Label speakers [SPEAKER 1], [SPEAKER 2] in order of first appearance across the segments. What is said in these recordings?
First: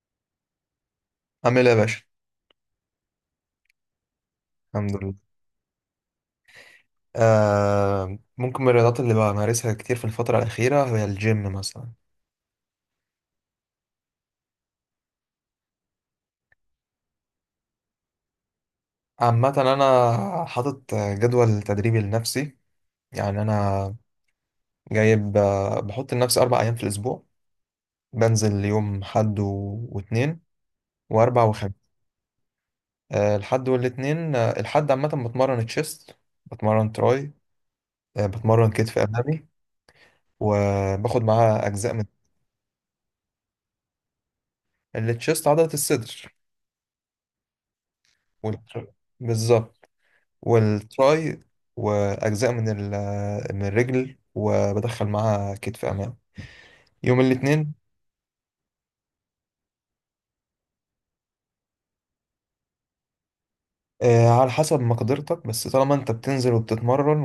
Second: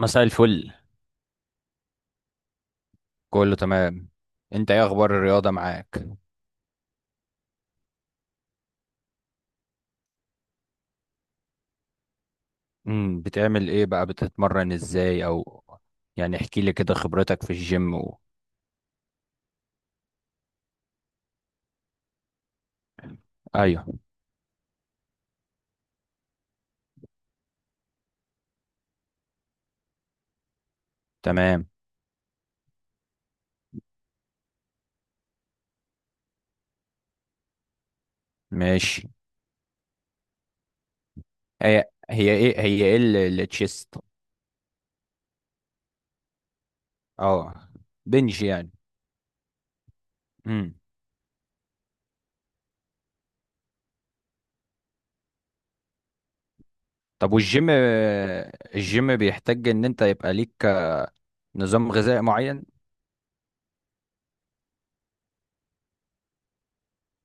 [SPEAKER 1] مساء الفل.
[SPEAKER 2] عامل ايه يا باشا؟
[SPEAKER 1] كله تمام. انت ايه
[SPEAKER 2] الحمد
[SPEAKER 1] اخبار
[SPEAKER 2] لله.
[SPEAKER 1] الرياضة معاك؟
[SPEAKER 2] ممكن من الرياضات اللي بمارسها كتير في الفترة الأخيرة هي الجيم مثلا.
[SPEAKER 1] بتعمل ايه بقى؟ بتتمرن ازاي، او يعني احكي لي كده خبرتك في الجيم و...
[SPEAKER 2] عامة أنا حاطط جدول تدريبي لنفسي. يعني أنا
[SPEAKER 1] ايوه.
[SPEAKER 2] جايب، بحط لنفسي أربع أيام في الأسبوع. بنزل يوم حد و- واتنين وأربع
[SPEAKER 1] تمام.
[SPEAKER 2] وخميس. الحد والاتنين، الحد عامة بتمرن تشيست، بتمرن تراي، بتمرن كتف
[SPEAKER 1] ماشي.
[SPEAKER 2] أمامي، وباخد معاها
[SPEAKER 1] هي
[SPEAKER 2] أجزاء من
[SPEAKER 1] هي ايه هي ايه ال- التشيست؟
[SPEAKER 2] التشيست عضلة الصدر
[SPEAKER 1] اه، بنج يعني.
[SPEAKER 2] وال- بالظبط،
[SPEAKER 1] امم
[SPEAKER 2] والتراي، واجزاء من الرجل، وبدخل معاها كتف امام يوم
[SPEAKER 1] طب، والجيم،
[SPEAKER 2] الاثنين.
[SPEAKER 1] الجيم بيحتاج ان انت يبقى ليك نظام غذائي معين؟
[SPEAKER 2] على حسب مقدرتك، بس طالما انت بتنزل وبتتمرن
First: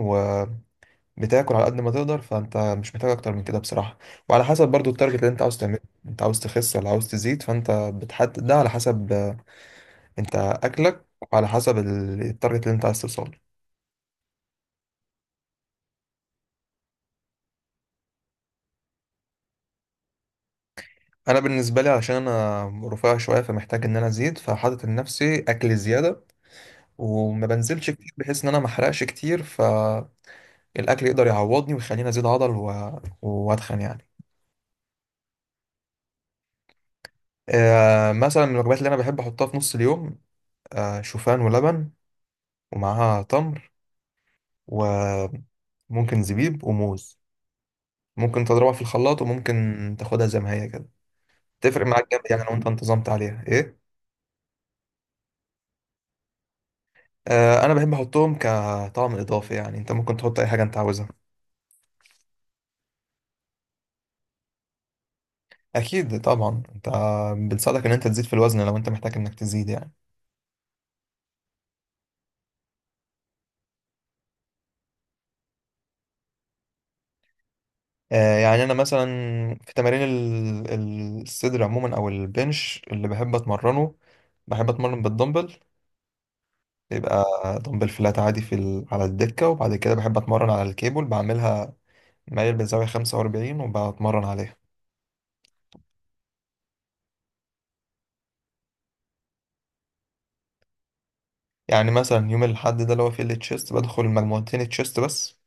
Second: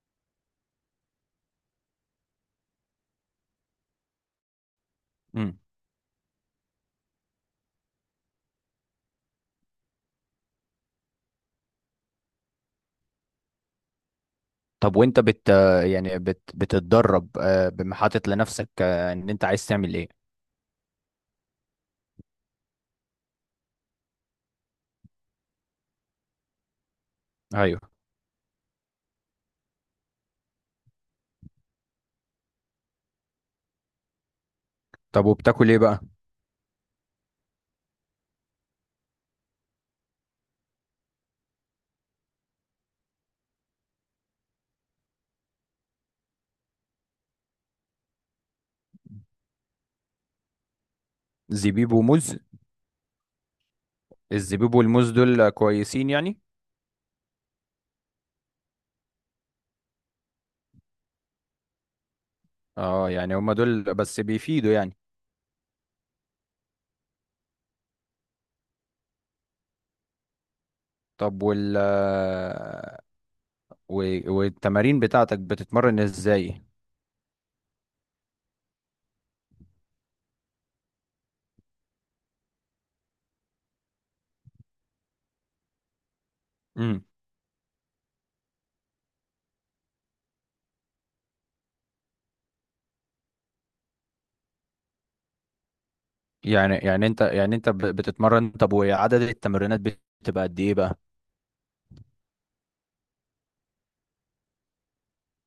[SPEAKER 2] وبتاكل على قد ما تقدر، فانت مش محتاج اكتر من كده بصراحة، وعلى حسب برضو التارجت اللي انت عاوز
[SPEAKER 1] امم
[SPEAKER 2] تعمله. انت عاوز تخس ولا عاوز تزيد؟ فانت بتحدد ده على حسب انت اكلك، وعلى حسب التارجت اللي انت عايز توصله.
[SPEAKER 1] طب، وانت بت يعني بت بتتدرب، حاطط لنفسك ان انت عايز تعمل ايه؟
[SPEAKER 2] انا بالنسبة لي علشان انا رفيع شوية فمحتاج ان انا ازيد، فحاطط لنفسي اكل زيادة وما
[SPEAKER 1] ايوه.
[SPEAKER 2] بنزلش كتير بحيث ان انا ما احرقش كتير، فالاكل يقدر يعوضني ويخليني ازيد عضل واتخن يعني.
[SPEAKER 1] طب، وبتاكل ايه بقى؟
[SPEAKER 2] مثلا من الوجبات اللي انا بحب احطها في نص اليوم، شوفان ولبن ومعاها تمر وممكن زبيب وموز. ممكن تضربها في الخلاط وممكن تاخدها زي ما هي كده. تفرق
[SPEAKER 1] زبيب
[SPEAKER 2] معاك جامد
[SPEAKER 1] وموز.
[SPEAKER 2] يعني لو انت انتظمت عليها ايه.
[SPEAKER 1] الزبيب والموز دول كويسين يعني؟
[SPEAKER 2] انا بحب احطهم كطعم اضافي يعني، انت ممكن تحط اي حاجه انت عاوزها.
[SPEAKER 1] اه، يعني هما دول بس بيفيدوا يعني؟
[SPEAKER 2] اكيد طبعا، انت بنساعدك ان انت تزيد في الوزن لو انت محتاج انك تزيد يعني.
[SPEAKER 1] طب، والتمارين بتاعتك بتتمرن ازاي؟
[SPEAKER 2] يعني انا مثلا في تمارين الصدر عموما او البنش اللي بحب اتمرنه، بحب اتمرن بالدمبل.
[SPEAKER 1] امم
[SPEAKER 2] يبقى دمبل فلات عادي على الدكة، وبعد كده بحب اتمرن على الكيبل بعملها مايل بزاوية 45 وبتمرن عليها.
[SPEAKER 1] يعني انت بتتمرن. طب، وعدد التمرينات بتبقى قد ايه بقى؟
[SPEAKER 2] يعني مثلا يوم الاحد ده اللي هو فيه التشيست، بدخل مجموعتين تشيست بس،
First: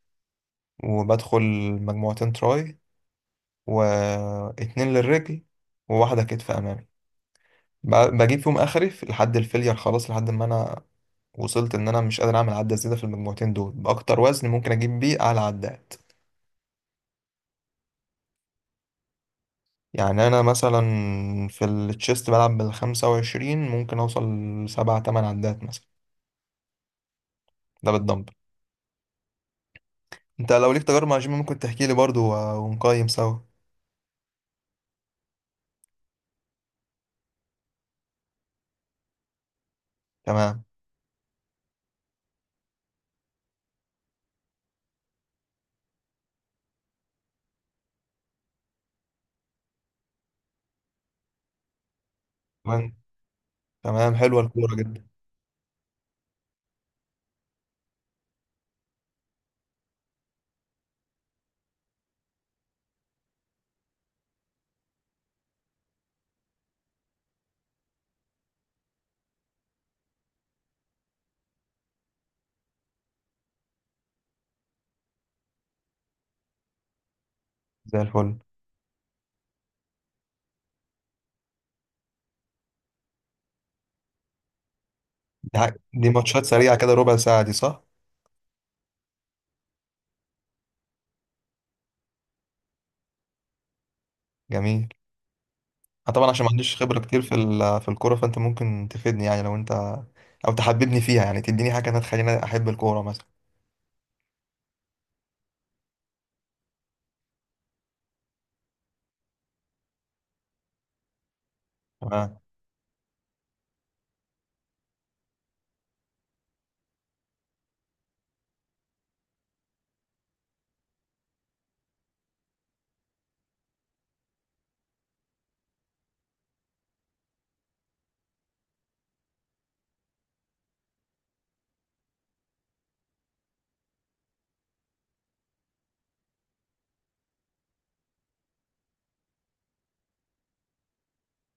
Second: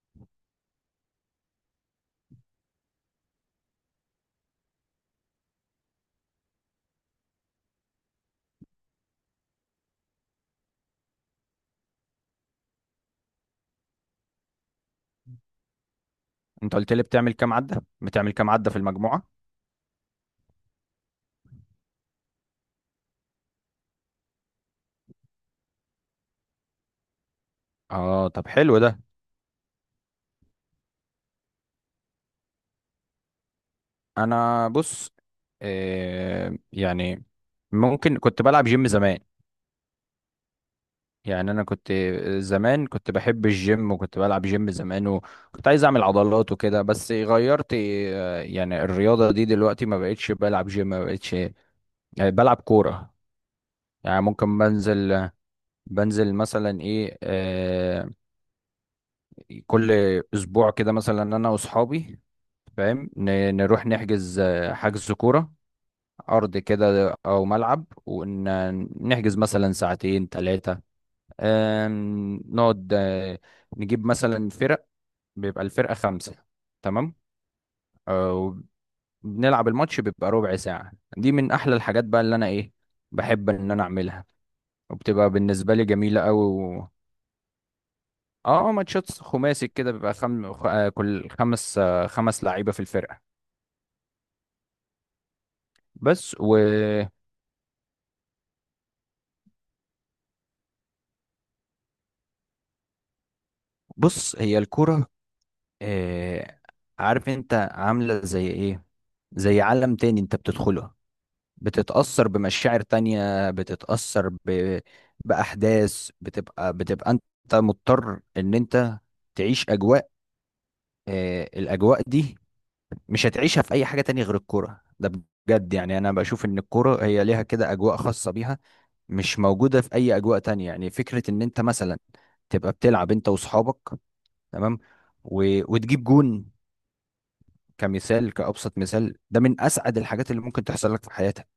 [SPEAKER 2] وبدخل مجموعتين تراي، واتنين للرجل، وواحدة كتف امامي. ب- بجيب فيهم اخري لحد الفيلير خلاص، لحد ما انا وصلت ان انا مش قادر اعمل عدة زيادة في المجموعتين دول باكتر وزن ممكن اجيب بيه اعلى عدات.
[SPEAKER 1] انت قلت لي بتعمل كام عدة في المجموعة؟
[SPEAKER 2] يعني انا مثلا في التشيست بلعب بالخمسة وعشرين، ممكن اوصل لسبعة تمن عدات مثلا، ده
[SPEAKER 1] اه،
[SPEAKER 2] بالدمبل.
[SPEAKER 1] طب، حلو ده.
[SPEAKER 2] انت لو ليك تجارب مع جيم ممكن تحكي لي برضو و- ونقيم سوا.
[SPEAKER 1] انا بص. يعني ممكن كنت بلعب جيم زمان.
[SPEAKER 2] تمام،
[SPEAKER 1] يعني انا كنت زمان كنت بحب الجيم، وكنت بلعب جيم زمان، وكنت عايز اعمل عضلات وكده. بس غيرت، يعني الرياضة دي دلوقتي، ما بقتش بلعب جيم، ما بقتش بلعب
[SPEAKER 2] تمام،
[SPEAKER 1] كورة.
[SPEAKER 2] تمام،
[SPEAKER 1] يعني
[SPEAKER 2] حلوة
[SPEAKER 1] ممكن
[SPEAKER 2] الكورة جدا.
[SPEAKER 1] بنزل مثلا ايه، كل اسبوع كده مثلا انا واصحابي، فاهم؟ نروح نحجز حجز كورة، ارض كده او ملعب، ونحجز مثلا ساعتين 3. نقعد، نجيب مثلا فرق، بيبقى الفرقة 5. تمام.
[SPEAKER 2] زي الفل.
[SPEAKER 1] آه، وبنلعب الماتش، بيبقى ربع ساعة. دي من أحلى الحاجات بقى اللي أنا بحب إن أنا أعملها، وبتبقى
[SPEAKER 2] دي,
[SPEAKER 1] بالنسبة
[SPEAKER 2] حاجة.
[SPEAKER 1] لي
[SPEAKER 2] دي
[SPEAKER 1] جميلة أوي.
[SPEAKER 2] ماتشات سريعة
[SPEAKER 1] و...
[SPEAKER 2] كده، ربع ساعة دي صح؟
[SPEAKER 1] ماتشات خماسي كده، بيبقى خم... خ- آه، كل خمس لعيبة في الفرقة.
[SPEAKER 2] جميل. أنا طبعا
[SPEAKER 1] بس.
[SPEAKER 2] عشان ما عنديش خبرة
[SPEAKER 1] وبص.
[SPEAKER 2] كتير في الكورة، فانت ممكن تفيدني يعني لو انت، او تحببني فيها يعني، تديني حاجة أنا تخليني احب الكورة
[SPEAKER 1] هي الكرة، آه، عارف أنت؟ عاملة زي إيه، زي عالم تاني أنت بتدخله. بتتأثر
[SPEAKER 2] مثلا.
[SPEAKER 1] بمشاعر تانية، بتتأثر بأحداث. بتبقى انت مضطر ان انت تعيش اجواء، الاجواء دي مش هتعيشها في اي حاجة تانية غير الكورة ده، بجد. يعني انا بشوف ان الكورة هي ليها كده اجواء خاصة بيها، مش موجودة في اي اجواء تانية. يعني فكرة ان انت مثلا تبقى بتلعب انت واصحابك، تمام، و... وتجيب جون كمثال، كأبسط مثال، ده من اسعد الحاجات اللي ممكن تحصل لك في حياتك.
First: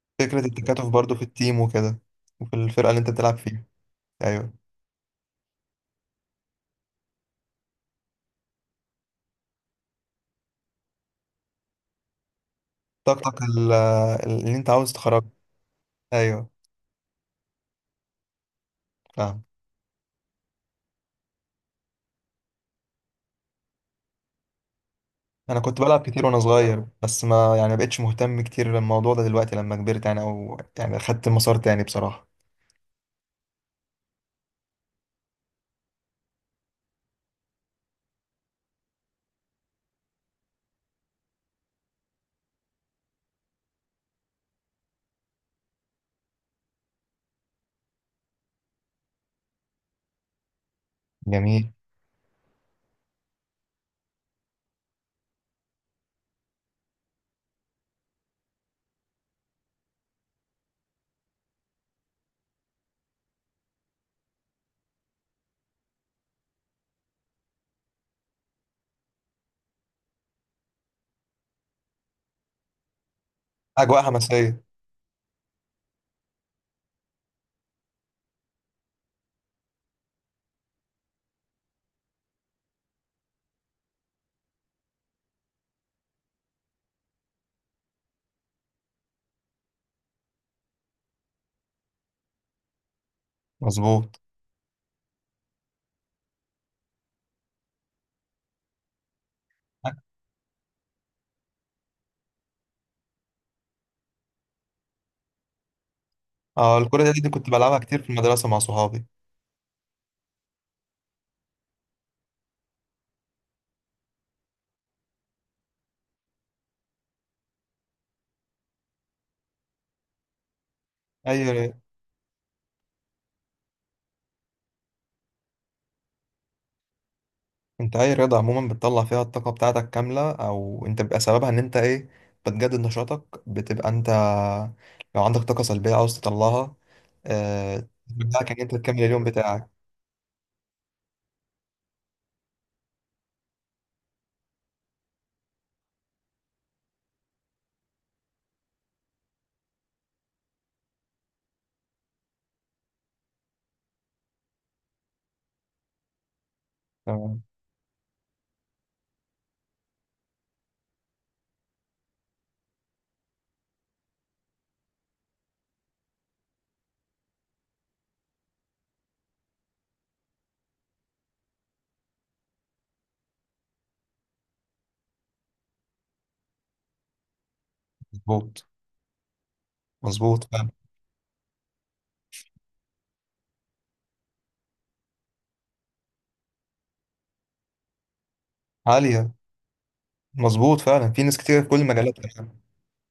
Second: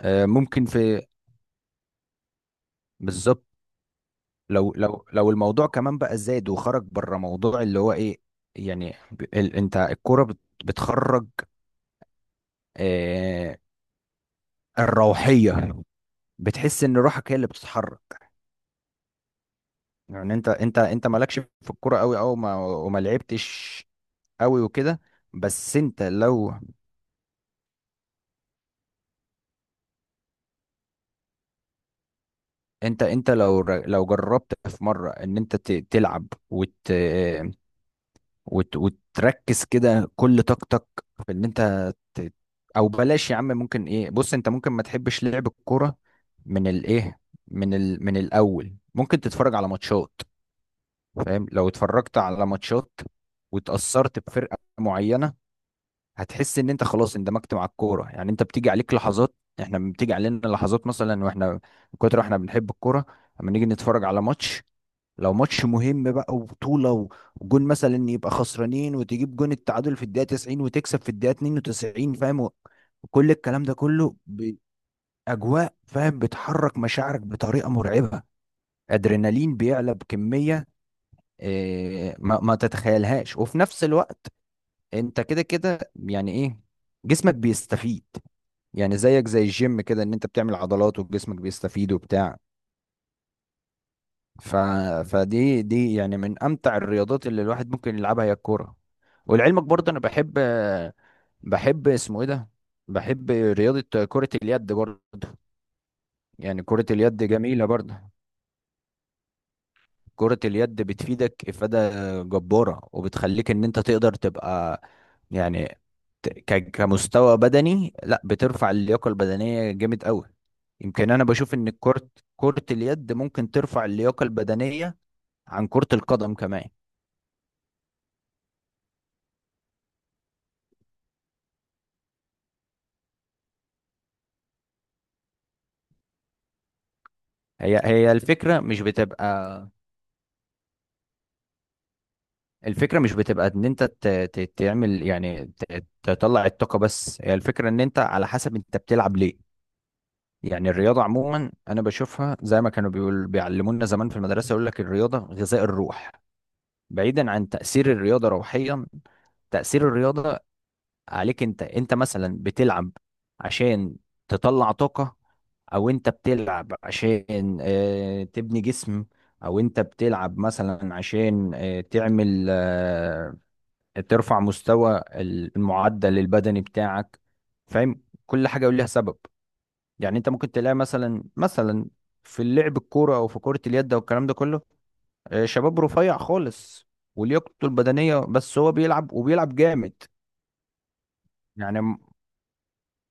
[SPEAKER 2] فكرة
[SPEAKER 1] ممكن
[SPEAKER 2] التكاتف
[SPEAKER 1] في...
[SPEAKER 2] برضو في التيم وكده، وفي الفرقة اللي انت بتلعب
[SPEAKER 1] بالظبط.
[SPEAKER 2] فيها. ايوه.
[SPEAKER 1] لو الموضوع كمان بقى زاد وخرج بره، موضوع اللي هو ايه، يعني ب- ال انت الكوره بتخرج
[SPEAKER 2] طاقتك
[SPEAKER 1] آه
[SPEAKER 2] اللي انت عاوز تخرجها.
[SPEAKER 1] الروحيه،
[SPEAKER 2] ايوه.
[SPEAKER 1] بتحس ان روحك هي اللي بتتحرك.
[SPEAKER 2] فاهم.
[SPEAKER 1] يعني انت مالكش في الكوره قوي، او ما وما لعبتش قوي وكده.
[SPEAKER 2] انا
[SPEAKER 1] بس
[SPEAKER 2] كنت بلعب
[SPEAKER 1] انت
[SPEAKER 2] كتير وانا
[SPEAKER 1] لو،
[SPEAKER 2] صغير، بس ما بقتش مهتم كتير للموضوع ده دلوقتي لما كبرت يعني، او يعني خدت مسار تاني بصراحة.
[SPEAKER 1] لو جربت في مره ان انت تلعب وت آه، وت وتركز كده كل طاقتك في ان انت ت- او بلاش يا عم. ممكن ايه، بص، انت ممكن ما تحبش لعب الكوره، من الايه من ال... من الاول ممكن تتفرج على ماتشات. فاهم؟ لو
[SPEAKER 2] جميل.
[SPEAKER 1] اتفرجت على ماتشات واتأثرت بفرقه معينه، هتحس ان انت خلاص اندمجت مع الكوره. يعني انت بتيجي عليك لحظات، احنا بتيجي علينا لحظات مثلا، واحنا من كتر احنا بنحب الكوره، لما نيجي نتفرج على ماتش، لو ماتش مهم بقى وبطولة، وجون مثلا يبقى خسرانين وتجيب جون التعادل في الدقيقة 90 وتكسب في الدقيقة 92. فاهم؟ كل الكلام ده
[SPEAKER 2] اجواء
[SPEAKER 1] كله
[SPEAKER 2] حماسية.
[SPEAKER 1] بأجواء، فاهم؟ بتحرك مشاعرك بطريقة مرعبة. أدرينالين بيعلى بكمية ما تتخيلهاش. وفي نفس الوقت، انت كده كده، يعني ايه، جسمك بيستفيد. يعني زيك زي الجيم كده، ان انت بتعمل عضلات وجسمك بيستفيد وبتاع.
[SPEAKER 2] مظبوط.
[SPEAKER 1] ف... فدي، دي يعني من امتع الرياضات اللي الواحد ممكن يلعبها، هي الكوره. ولعلمك برضه انا بحب اسمه ايه ده، بحب رياضه كره اليد برضه. يعني
[SPEAKER 2] اه
[SPEAKER 1] كره
[SPEAKER 2] الكرة
[SPEAKER 1] اليد
[SPEAKER 2] دي كنت
[SPEAKER 1] جميله
[SPEAKER 2] بلعبها كتير في
[SPEAKER 1] برضه.
[SPEAKER 2] المدرسة مع صحابي.
[SPEAKER 1] كره اليد بتفيدك افاده جباره، وبتخليك ان انت تقدر تبقى يعني كمستوى بدني، لا بترفع اللياقه البدنيه جامد قوي. يمكن انا بشوف ان
[SPEAKER 2] ايوه.
[SPEAKER 1] كره اليد ممكن ترفع اللياقه البدنيه عن كره القدم كمان.
[SPEAKER 2] انت اي رياضة عموما بتطلع فيها الطاقة بتاعتك كاملة، او انت بيبقى سببها ان انت ايه، بتجدد نشاطك، بتبقى انت لو عندك طاقة سلبية عاوز تطلعها،
[SPEAKER 1] هي هي
[SPEAKER 2] بتاعك ان
[SPEAKER 1] الفكرة
[SPEAKER 2] انت
[SPEAKER 1] مش
[SPEAKER 2] تكمل اليوم
[SPEAKER 1] بتبقى،
[SPEAKER 2] بتاعك.
[SPEAKER 1] الفكرة مش بتبقى ان انت تعمل يعني تطلع الطاقة، بس هي الفكرة ان انت على حسب انت بتلعب ليه. يعني الرياضة عموما انا بشوفها زي ما كانوا بيعلمونا زمان في المدرسة، يقول لك الرياضة غذاء الروح. بعيدا
[SPEAKER 2] تمام.
[SPEAKER 1] عن تأثير الرياضة روحيا، تأثير الرياضة عليك، انت مثلا بتلعب عشان تطلع طاقة، او انت بتلعب عشان تبني جسم، او انت بتلعب مثلا عشان آه، تعمل آه، ترفع مستوى المعدل البدني بتاعك. فاهم؟ كل
[SPEAKER 2] مظبوط.
[SPEAKER 1] حاجة وليها سبب. يعني انت
[SPEAKER 2] مظبوط
[SPEAKER 1] ممكن
[SPEAKER 2] فعلا.
[SPEAKER 1] تلاقي مثلا في اللعب الكورة او في كرة اليد او الكلام ده كله، شباب رفيع خالص ولياقته البدنية، بس هو بيلعب
[SPEAKER 2] عالية.
[SPEAKER 1] وبيلعب جامد.
[SPEAKER 2] مظبوط فعلا، في ناس كتير في كل
[SPEAKER 1] يعني
[SPEAKER 2] المجالات كمان.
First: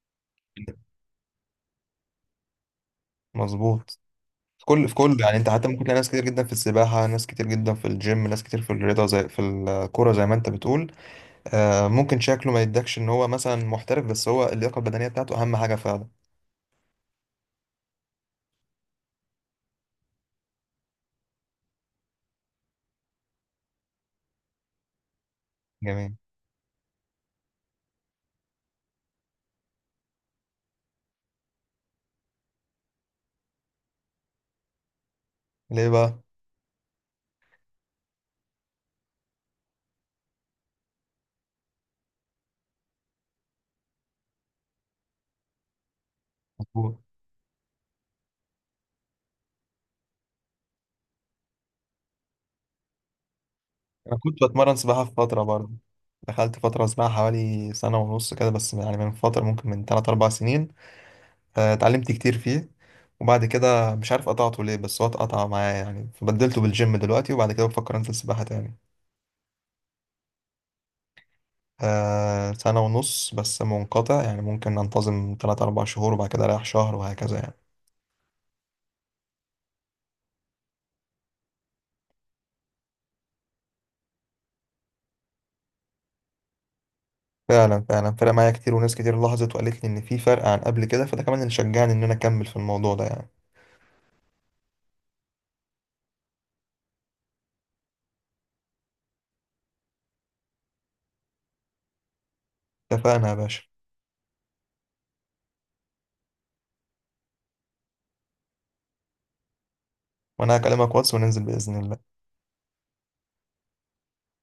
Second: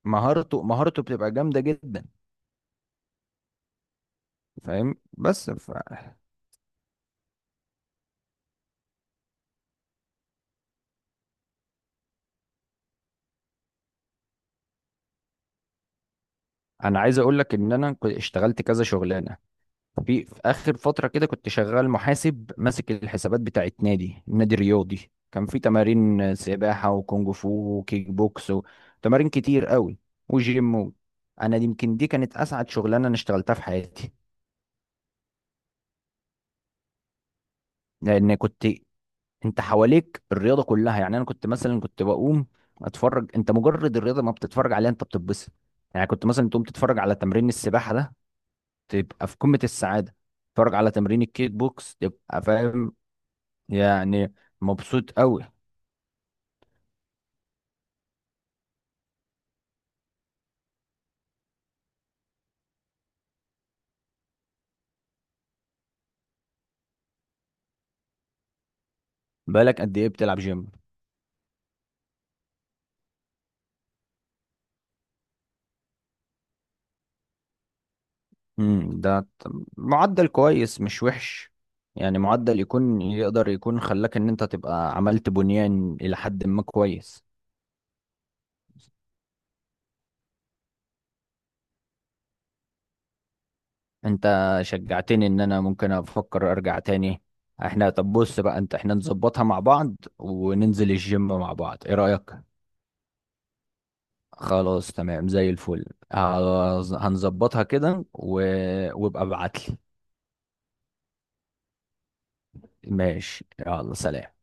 [SPEAKER 1] مهارته بتبقى جامدة جدا،
[SPEAKER 2] مظبوط، في كل
[SPEAKER 1] فاهم؟
[SPEAKER 2] في كل يعني، انت
[SPEAKER 1] بس.
[SPEAKER 2] حتى ممكن تلاقي ناس كتير جدا في السباحة، ناس كتير جدا في الجيم، ناس كتير في الرياضة زي في الكورة زي ما انت بتقول. ممكن شكله ما يدكش ان هو مثلا محترف، بس هو اللياقة البدنية بتاعته اهم حاجة فعلا.
[SPEAKER 1] انا عايز اقول لك ان انا كنت اشتغلت كذا شغلانه، في اخر فتره كده، كنت شغال محاسب ماسك الحسابات بتاعت نادي رياضي، كان في
[SPEAKER 2] جميل.
[SPEAKER 1] تمارين سباحه، وكونج فو، وكيك بوكس، وتمارين كتير قوي، وجيم و... يمكن دي كانت اسعد شغلانه انا اشتغلتها في حياتي.
[SPEAKER 2] ليه بقى؟
[SPEAKER 1] لان كنت، انت حواليك الرياضه كلها. يعني انا كنت مثلا بقوم اتفرج، انت مجرد الرياضه ما بتتفرج عليها انت بتتبسط. يعني كنت مثلا تقوم
[SPEAKER 2] مظبوط.
[SPEAKER 1] تتفرج على تمرين السباحه ده، تبقى في قمة السعادة، اتفرج على تمرين الكيك بوكس تبقى فاهم،
[SPEAKER 2] انا
[SPEAKER 1] يعني
[SPEAKER 2] كنت بتمرن سباحه
[SPEAKER 1] مبسوط
[SPEAKER 2] في فتره
[SPEAKER 1] قوي.
[SPEAKER 2] برضه. دخلت فتره سباحه حوالي سنه ونص كده، بس يعني من فتره، ممكن من 3 4 سنين. اتعلمت كتير فيه، وبعد كده مش عارف قطعته ليه، بس هو اتقطع معايا يعني، فبدلته بالجيم دلوقتي، وبعد كده بفكر انزل سباحه تاني.
[SPEAKER 1] بالك قد ايه بتلعب جيم؟
[SPEAKER 2] سنه ونص بس منقطع يعني، ممكن انتظم 3 4 شهور وبعد كده اريح شهر وهكذا يعني.
[SPEAKER 1] امم ده ت- معدل كويس، مش وحش. يعني معدل يكون يقدر يكون خلاك ان انت تبقى عملت بنيان الى حد ما كويس.
[SPEAKER 2] فعلا، فعلا فرق معايا كتير، وناس كتير لاحظت وقالت لي ان في فرق عن قبل كده، فده كمان اللي شجعني ان انا اكمل في الموضوع ده يعني.
[SPEAKER 1] انت شجعتني ان انا ممكن افكر ارجع تاني. احنا، طب بص بقى انت، احنا نظبطها مع بعض وننزل الجيم مع بعض، ايه رأيك؟
[SPEAKER 2] اتفقنا يا باشا.
[SPEAKER 1] خلاص، تمام، زي الفل. هنظبطها كده وابقى ابعتلي.
[SPEAKER 2] وانا هكلمك واتس وننزل باذن الله.
[SPEAKER 1] ماشي، يلا سلام.